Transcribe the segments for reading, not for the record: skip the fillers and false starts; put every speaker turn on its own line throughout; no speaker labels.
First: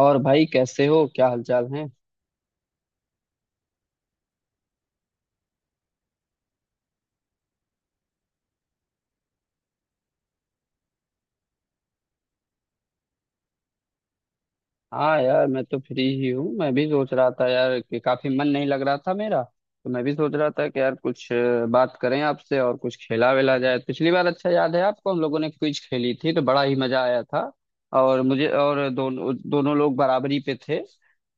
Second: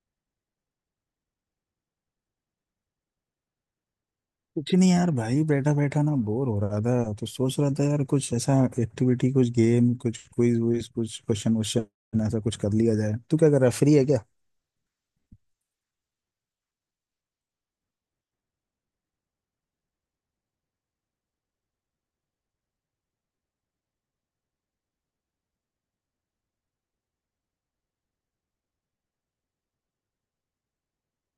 और भाई कैसे हो? क्या हालचाल है?
कुछ नहीं यार भाई, बैठा बैठा ना बोर हो रहा था तो सोच रहा था यार कुछ ऐसा एक्टिविटी, कुछ गेम, कुछ क्विज वुइज, कुछ क्वेश्चन वोश्चन, ऐसा कुछ कर लिया जाए। तू क्या कर रहा है? फ्री है क्या?
हाँ यार, मैं तो फ्री ही हूँ। मैं भी सोच रहा था यार कि काफी मन नहीं लग रहा था मेरा। तो मैं भी सोच रहा था कि यार कुछ बात करें आपसे और कुछ खेला वेला जाए। पिछली बार अच्छा याद है आपको, हम लोगों ने क्विज खेली थी, तो बड़ा ही मजा आया था। और मुझे और दोनों दोनों लोग बराबरी पे थे।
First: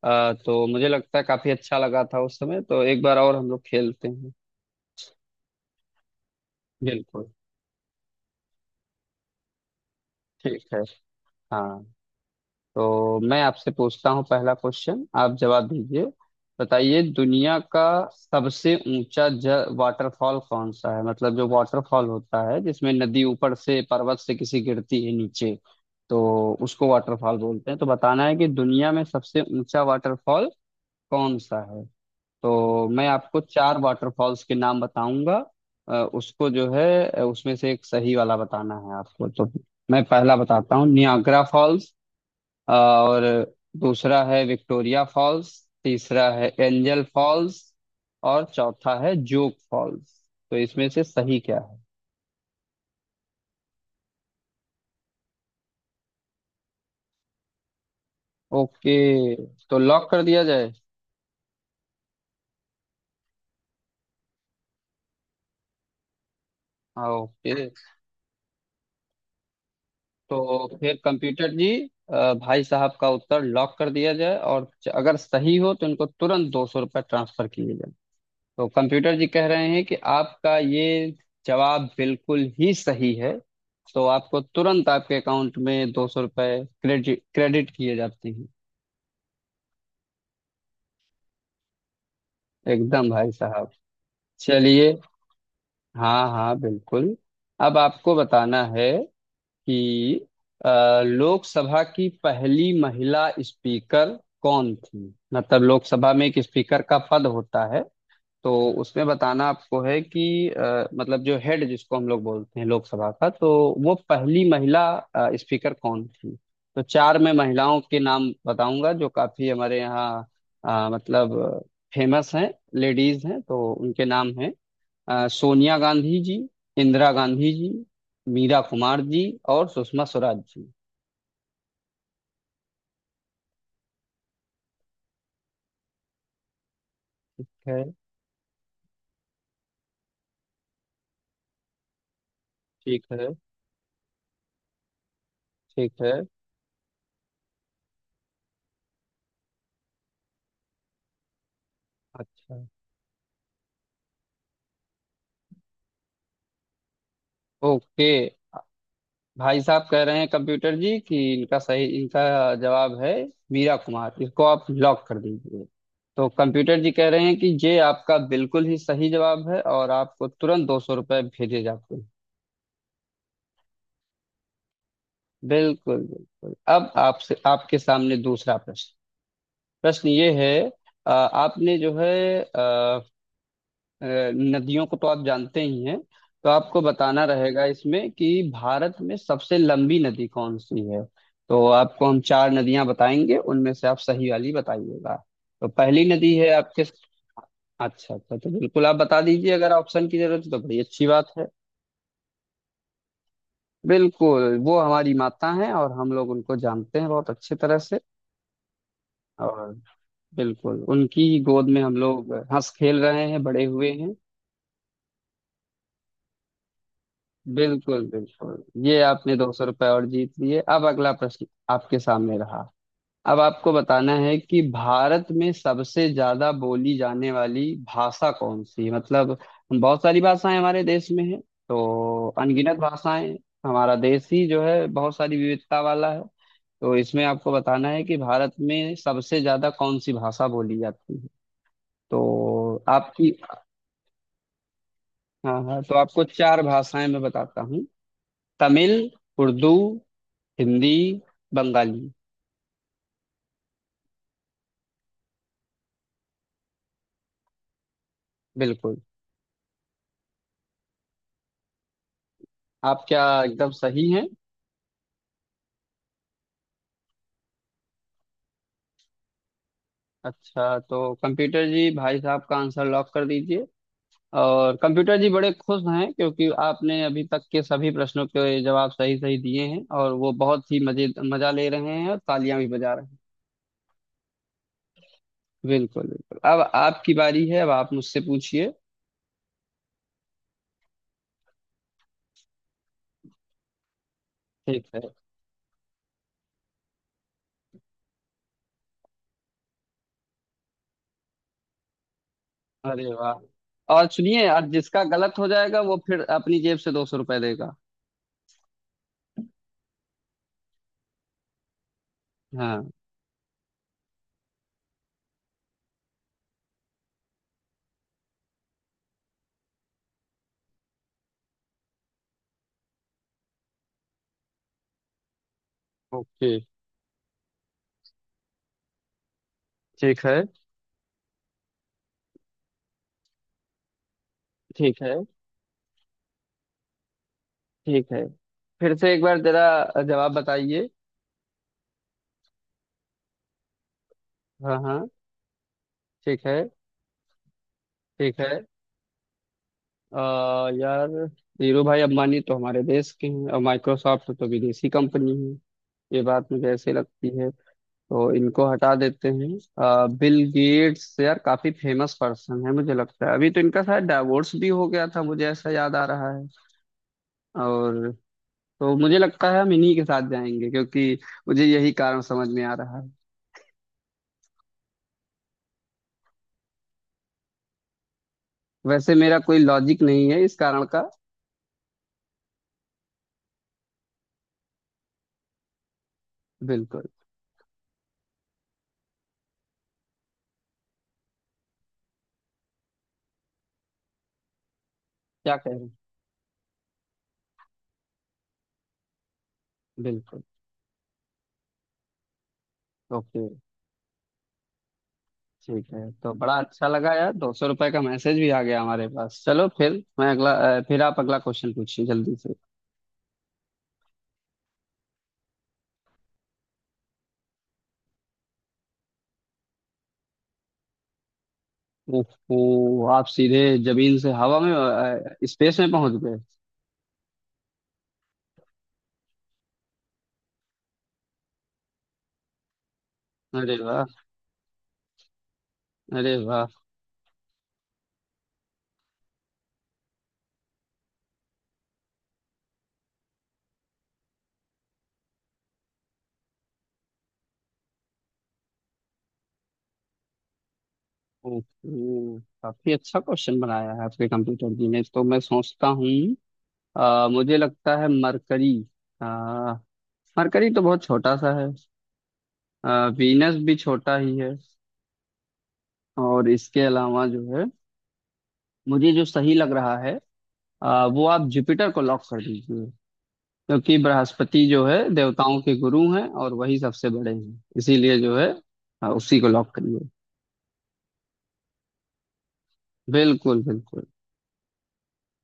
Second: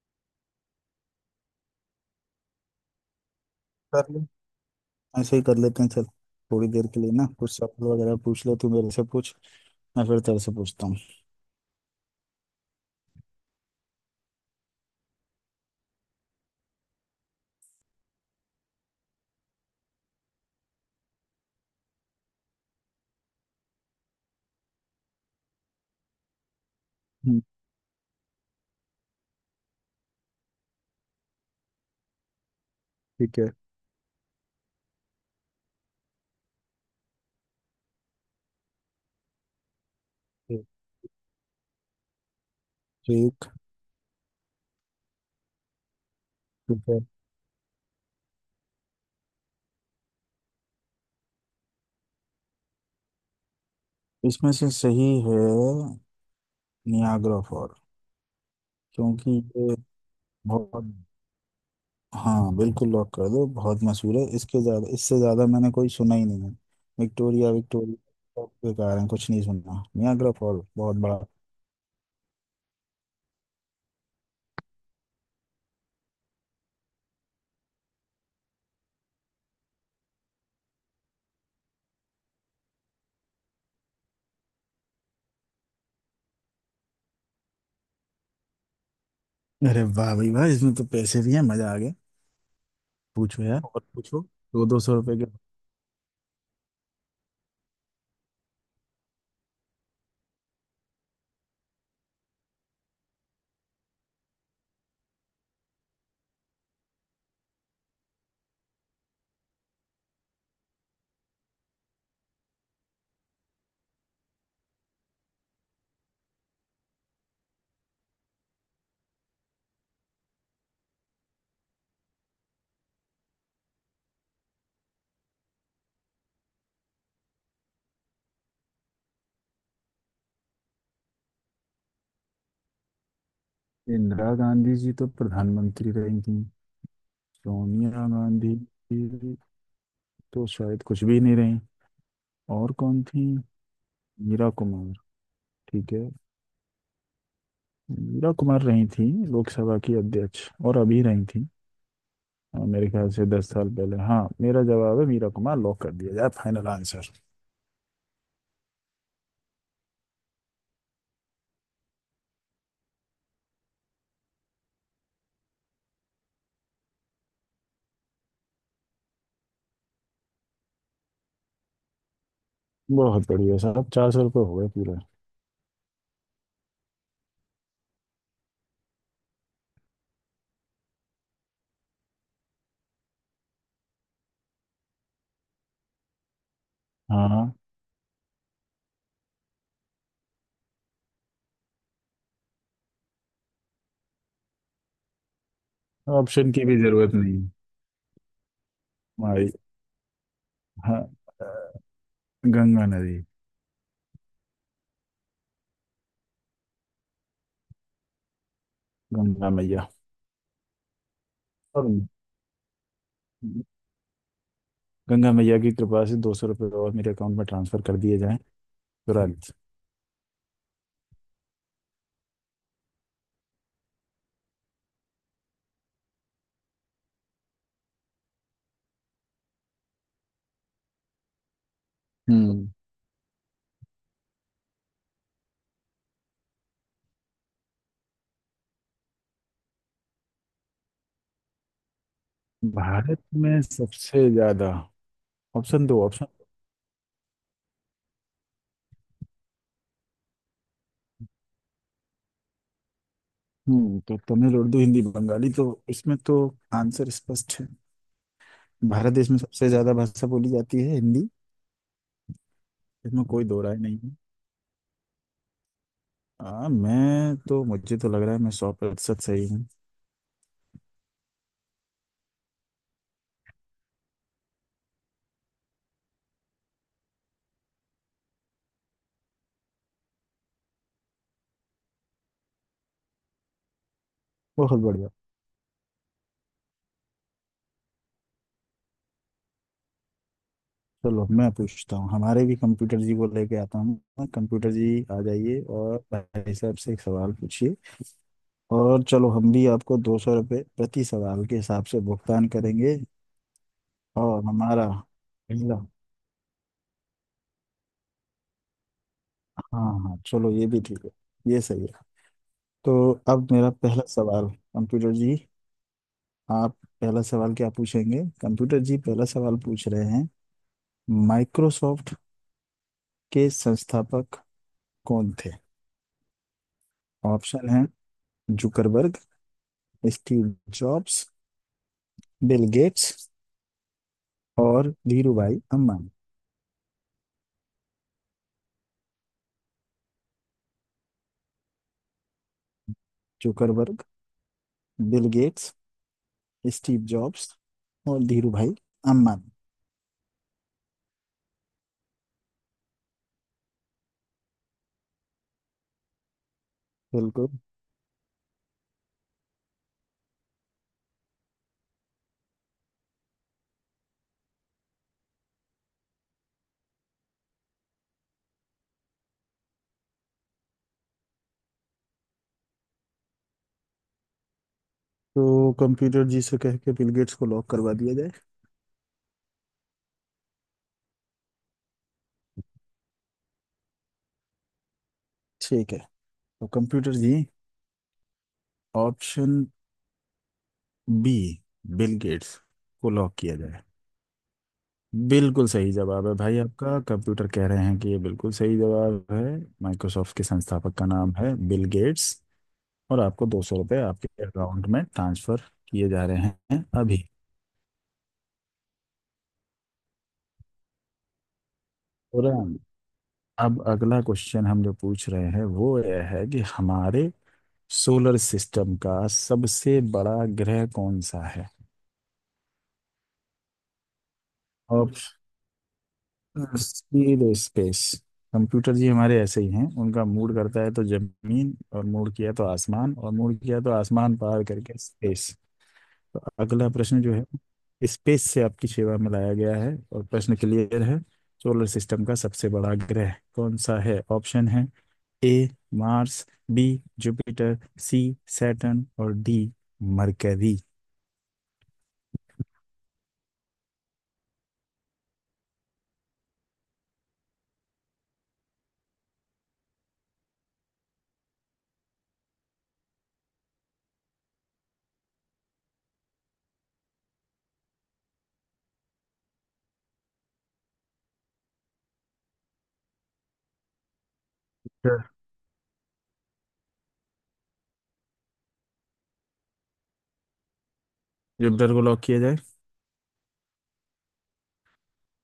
तो मुझे लगता है काफी अच्छा लगा था उस समय, तो एक बार और हम लोग खेलते
कर ले।
हैं।
ऐसे ही कर लेते हैं। चल थोड़ी देर के लिए ना
बिल्कुल।
कुछ सवाल वगैरह पूछ ले। तू मेरे से पूछ, मैं फिर तेरे से
ठीक है।
पूछता हूँ।
हाँ, तो मैं आपसे पूछता हूँ, पहला क्वेश्चन, आप जवाब दीजिए। बताइए, दुनिया का सबसे ऊंचा ज वाटरफॉल कौन सा है? मतलब जो वाटरफॉल होता है जिसमें नदी ऊपर से पर्वत से किसी गिरती है नीचे, तो उसको वाटरफॉल
हम्म।
बोलते हैं। तो बताना है कि दुनिया में सबसे ऊंचा वाटरफॉल कौन सा है। तो मैं
ठीक
आपको
है।
चार वाटरफॉल्स के नाम बताऊंगा। उसको जो है उसमें से एक सही वाला बताना है आपको। तो मैं पहला
ठीक।
बताता हूँ, नियाग्रा फॉल्स। और
ठीक।
दूसरा है विक्टोरिया फॉल्स। तीसरा है
ठीक है।
Angel falls. और चौथा है जोग फॉल्स। तो इसमें से सही क्या है?
इसमें से सही है नियाग्रा फॉल।
ओके,
क्योंकि ये
तो लॉक कर दिया जाए।
बहुत... हाँ बिल्कुल, लॉक कर दो, बहुत मशहूर है। इसके ज्यादा इससे ज्यादा मैंने कोई सुना ही नहीं है।
हाँ,
विक्टोरिया
ओके।
विक्टोरिया, सब बेकार है, कुछ नहीं सुनना, नियाग्रा फॉल
तो
बहुत
फिर
बड़ा।
कंप्यूटर जी, भाई साहब का उत्तर लॉक कर दिया जाए, और अगर सही हो तो इनको तुरंत 200 रुपये ट्रांसफर किए जाए। तो कंप्यूटर जी कह रहे हैं कि आपका ये जवाब बिल्कुल ही सही है, तो आपको तुरंत आपके अकाउंट में 200 रुपये क्रेडिट क्रेडिट किए जाते हैं।
अरे वाह भाई वाह, इसमें तो पैसे भी हैं, मजा आ गया।
एकदम भाई
पूछो यार
साहब।
और पूछो, दो दो
चलिए,
सौ रुपए के।
हाँ हाँ बिल्कुल। अब आपको बताना है कि अ, लोकसभा की पहली महिला स्पीकर कौन थी? मतलब लोकसभा में एक स्पीकर का पद होता है, तो उसमें बताना आपको है कि मतलब जो हेड जिसको हम लोग बोलते हैं लोकसभा का, तो वो पहली महिला स्पीकर कौन थी। तो चार मैं महिलाओं के नाम बताऊंगा जो काफी हमारे यहाँ मतलब फेमस हैं, लेडीज हैं। तो उनके नाम हैं सोनिया गांधी जी, इंदिरा गांधी जी, मीरा कुमार जी और सुषमा स्वराज जी।
इंदिरा गांधी जी तो प्रधानमंत्री रही थी।
ठीक है।
सोनिया गांधी जी तो शायद कुछ भी नहीं रही। और कौन
ठीक
थी?
है।
मीरा कुमार। ठीक है,
ठीक है।
मीरा कुमार रही थी लोकसभा की अध्यक्ष, और अभी रही थी।
अच्छा।
हाँ, मेरे ख्याल से 10 साल पहले। हाँ मेरा जवाब है मीरा कुमार, लॉक कर दिया जाए, फाइनल आंसर।
ओके, भाई साहब कह रहे हैं कंप्यूटर जी कि इनका सही, इनका जवाब है मीरा कुमार, इसको आप लॉक कर दीजिए। तो कंप्यूटर जी कह रहे हैं कि ये आपका बिल्कुल ही सही जवाब है, और आपको तुरंत 200 रुपये भेजे जाते हैं।
बहुत बढ़िया साहब, 400 रुपये हो गए पूरे।
बिल्कुल बिल्कुल। अब आपसे, आपके सामने दूसरा प्रश्न। प्रश्न ये है, आपने जो है अ, नदियों को तो आप जानते ही हैं, तो आपको बताना
हाँ,
रहेगा इसमें कि भारत में सबसे लंबी नदी कौन सी है। तो आपको हम चार नदियां बताएंगे, उनमें से आप सही वाली बताइएगा। तो पहली नदी है
ऑप्शन की भी
आपके।
जरूरत नहीं है।
अच्छा अच्छा, तो बिल्कुल आप बता
हमारी,
दीजिए, अगर ऑप्शन की जरूरत है तो बड़ी अच्छी
हाँ,
बात है।
गंगा नदी।
बिल्कुल, वो हमारी माता हैं और हम लोग उनको जानते हैं बहुत अच्छे तरह से।
गंगा
और
मैया।
बिल्कुल उनकी ही गोद में
और
हम लोग हंस खेल रहे हैं, बड़े हुए हैं।
गंगा मैया की कृपा से 200 रुपये और मेरे अकाउंट में ट्रांसफर कर
बिल्कुल
दिए जाएं।
बिल्कुल, ये आपने दो
तुरंत।
सौ रुपये और जीत लिए। अब अगला प्रश्न आपके सामने रहा। अब आपको बताना है कि भारत में सबसे ज्यादा बोली जाने वाली भाषा कौन सी है? मतलब बहुत सारी भाषाएं हमारे देश में हैं, तो
हम्म।
अनगिनत भाषाएं हैं। हमारा देश ही जो है बहुत सारी विविधता वाला है। तो इसमें आपको बताना है कि भारत में सबसे ज्यादा कौन सी भाषा बोली जाती है। तो
भारत
आपकी,
में सबसे ज्यादा...
हाँ हाँ,
ऑप्शन
तो
दो,
आपको
ऑप्शन।
चार भाषाएं मैं बताता हूँ। तमिल, उर्दू, हिंदी, बंगाली।
हम्म, तो तमिल उर्दू हिंदी बंगाली, तो इसमें तो आंसर स्पष्ट है।
बिल्कुल,
भारत देश में सबसे ज्यादा भाषा बोली जाती है हिंदी।
आप क्या
इसमें कोई दो
एकदम
राय नहीं
सही
है।
हैं।
मैं तो मुझे तो लग रहा है मैं 100% सही हूँ।
अच्छा, तो कंप्यूटर जी, भाई साहब का आंसर लॉक कर दीजिए। और कंप्यूटर जी बड़े खुश हैं क्योंकि आपने अभी तक के सभी प्रश्नों के जवाब सही सही दिए हैं, और वो बहुत ही मजे मजा ले रहे हैं और तालियां भी बजा रहे हैं।
बहुत बढ़िया।
बिल्कुल बिल्कुल, अब आपकी बारी है, अब आप मुझसे पूछिए।
चलो मैं पूछता हूँ, हमारे भी कंप्यूटर जी को लेके आता हूँ। कंप्यूटर
ठीक
जी
है।
आ जाइए और भाई साहब से एक सवाल पूछिए। और चलो हम भी आपको 200 रुपये प्रति सवाल के हिसाब से भुगतान करेंगे।
अरे वाह। और
और
सुनिए, आज
हमारा
जिसका गलत हो जाएगा
पहला...
वो फिर अपनी जेब से 200 रुपये देगा।
हाँ हाँ, चलो ये भी ठीक है। ये सही है।
हाँ।
तो अब मेरा पहला सवाल। कंप्यूटर जी, आप पहला सवाल क्या पूछेंगे? कंप्यूटर जी पहला सवाल पूछ रहे हैं। माइक्रोसॉफ्ट के संस्थापक कौन थे?
ओके।
ऑप्शन हैं जुकरबर्ग,
ठीक है।
स्टीव जॉब्स, बिल गेट्स और
ठीक है।
धीरूभाई अम्बानी।
ठीक है, फिर से एक बार जरा जवाब बताइए।
जुकरबर्ग,
हाँ हाँ।
बिल गेट्स,
ठीक है।
स्टीव जॉब्स और
ठीक है।
धीरूभाई अम्बानी।
यार, धीरू भाई अंबानी तो हमारे देश के हैं और माइक्रोसॉफ्ट तो विदेशी कंपनी है, ये बात मुझे ऐसे लगती है,
बिल्कुल,
तो इनको हटा देते हैं। बिल गेट्स यार काफी फेमस पर्सन है, मुझे लगता है अभी तो इनका शायद डाइवोर्स भी हो गया था, मुझे ऐसा याद आ रहा है। और तो मुझे लगता है हम इन्हीं के साथ जाएंगे, क्योंकि मुझे यही कारण समझ में आ रहा है।
तो कंप्यूटर जी से कह के बिल गेट्स को लॉक करवा दिया जाए।
वैसे मेरा कोई लॉजिक नहीं है इस कारण का।
ठीक है, तो
बिल्कुल।
Computer ji, option B, Bill Gates को लॉक किया जाए।
क्या
बिल्कुल
कहें।
सही जवाब है भाई आपका, कंप्यूटर कह रहे हैं कि ये बिल्कुल सही जवाब है। माइक्रोसॉफ्ट
बिल्कुल।
के संस्थापक का नाम है बिल गेट्स। और
ओके।
आपको 200 रुपये आपके अकाउंट में ट्रांसफर
ठीक
किए
है,
जा
तो
रहे
बड़ा
हैं
अच्छा लगा
अभी।
यार, 200 रुपए का मैसेज भी आ गया हमारे पास। चलो फिर मैं अगला, फिर आप अगला क्वेश्चन पूछिए जल्दी से।
तुरंत। अब अगला क्वेश्चन हम जो पूछ रहे हैं वो यह है कि हमारे सोलर सिस्टम का सबसे बड़ा ग्रह कौन सा।
ओहो, आप सीधे जमीन से हवा में
है
स्पेस में पहुंच गए।
सीधे स्पेस। कंप्यूटर जी हमारे ऐसे ही हैं, उनका मूड करता है तो जमीन, और मूड किया तो आसमान, और मूड
अरे
किया तो
वाह।
आसमान पार करके स्पेस।
अरे
तो
वाह।
अगला प्रश्न जो है स्पेस से आपकी सेवा में लाया गया है, और प्रश्न क्लियर है। सोलर सिस्टम का सबसे बड़ा ग्रह कौन सा है? ऑप्शन है A Mars, B Jupiter, C Saturn और डी मरकरी।
ओहो, काफी अच्छा क्वेश्चन बनाया है आपके कंप्यूटर जी ने। तो मैं सोचता हूँ, मुझे लगता है मरकरी, अ, मरकरी तो बहुत छोटा सा है, अ, वीनस भी छोटा ही है। और इसके अलावा जो है, मुझे जो सही लग रहा है, वो आप जुपिटर को लॉक कर दीजिए, क्योंकि बृहस्पति जो है
Sure.
देवताओं के गुरु हैं और वही सबसे बड़े हैं। इसीलिए जो है, उसी को लॉक करिए।
जुपिटर को लॉक किया जाए।
बिल्कुल बिल्कुल।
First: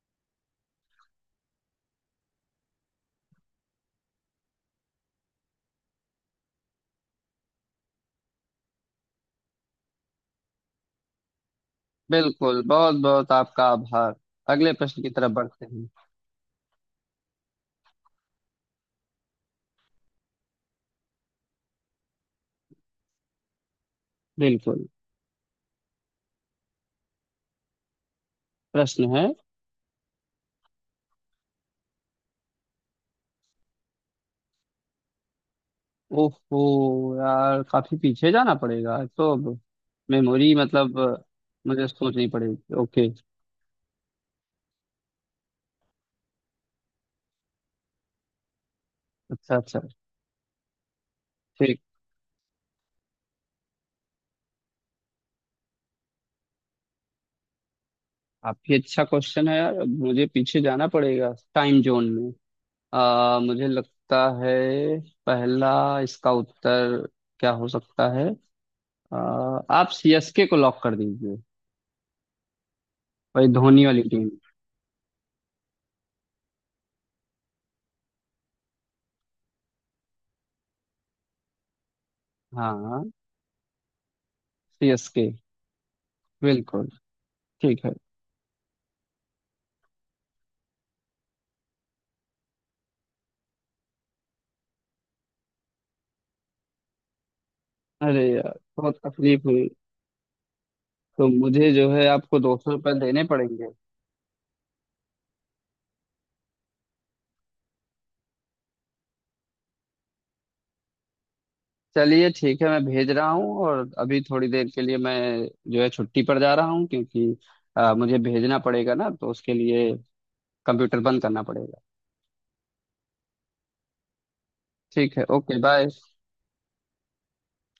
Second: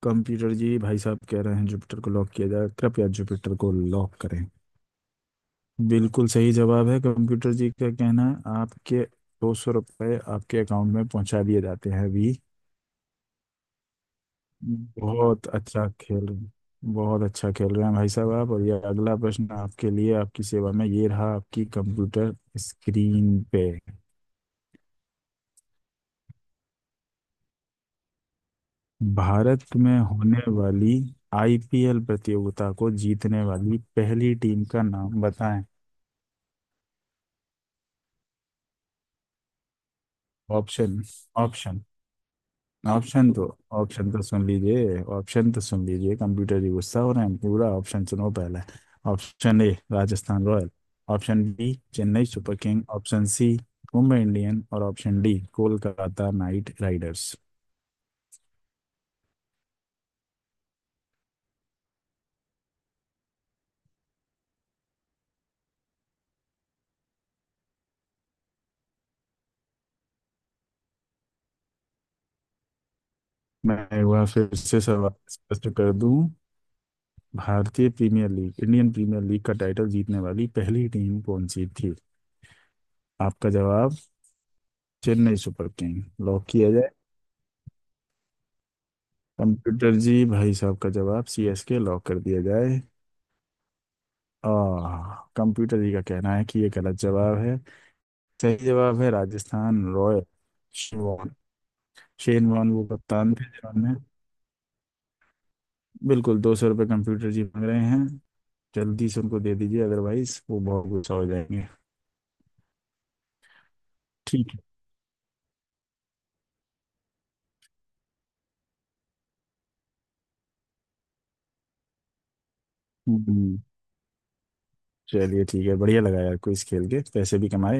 कंप्यूटर जी भाई साहब कह रहे हैं जुपिटर को लॉक किया जाए, कृपया जुपिटर को लॉक करें। बिल्कुल सही जवाब है, कंप्यूटर जी का कहना है, आपके 200 रुपये आपके अकाउंट में पहुंचा दिए जाते हैं अभी।
बिल्कुल बहुत बहुत आपका आभार। अगले प्रश्न की तरफ
बहुत
बढ़ते
अच्छा
हैं।
खेल रहे हैं, बहुत अच्छा खेल रहे हैं भाई साहब आप, और ये अगला प्रश्न आपके लिए, आपकी सेवा में ये रहा आपकी कंप्यूटर स्क्रीन पे।
बिल्कुल। प्रश्न है।
भारत में होने वाली आईपीएल प्रतियोगिता को जीतने वाली पहली टीम का नाम बताएं।
ओहो यार, काफी पीछे जाना पड़ेगा, तो अब मेमोरी
ऑप्शन
मतलब
ऑप्शन
मुझे सोचनी पड़ेगी। ओके।
ऑप्शन तो ऑप्शन तो सुन लीजिए, ऑप्शन तो सुन लीजिए, कंप्यूटर ही गुस्सा हो रहे हैं, पूरा ऑप्शन सुनो पहले।
अच्छा
ऑप्शन ए
अच्छा।
राजस्थान रॉयल, ऑप्शन बी
ठीक।
Chennai super king, option C Mumbai Indian और option D Kolkata knight riders.
काफी अच्छा क्वेश्चन है यार, मुझे पीछे जाना पड़ेगा टाइम जोन में। मुझे लगता है, पहला, इसका उत्तर क्या हो सकता है, आ, आप सीएसके को लॉक कर दीजिए, वही
मैं
धोनी वाली
एक बार
टीम।
फिर से सवाल स्पष्ट कर दूं। भारतीय premier league Indian premier league का टाइटल जीतने वाली पहली टीम कौन सी थी?
हाँ।
आपका जवाब,
CSK.
Chennai super king lock किया
बिल्कुल।
जाए।
ठीक है।
कंप्यूटर जी, भाई साहब का जवाब सीएसके लॉक कर दिया जाए। आह, कंप्यूटर जी का कहना है कि ये गलत जवाब है।
अरे
सही
यार, बहुत
जवाब है
तकलीफ हुई,
राजस्थान रॉयल।
तो
शेन
मुझे जो है आपको
शेन
दो सौ
वॉर्न वो
रुपये देने
कप्तान थे
पड़ेंगे।
जिन्होंने... बिल्कुल, 200 रुपये कंप्यूटर जी मांग रहे हैं, जल्दी से उनको दे दीजिए, अदरवाइज वो बहुत गुस्सा हो जाएंगे।
चलिए ठीक है, मैं भेज रहा हूँ, और अभी थोड़ी
ठीक है।
देर के लिए मैं जो है छुट्टी पर जा रहा हूँ क्योंकि मुझे भेजना पड़ेगा ना, तो उसके लिए कंप्यूटर बंद करना पड़ेगा।
हम्म,
ठीक है,
चलिए
ओके
ठीक है,
बाय।
बढ़िया लगा यार क्विज खेल के पैसे भी कमाए।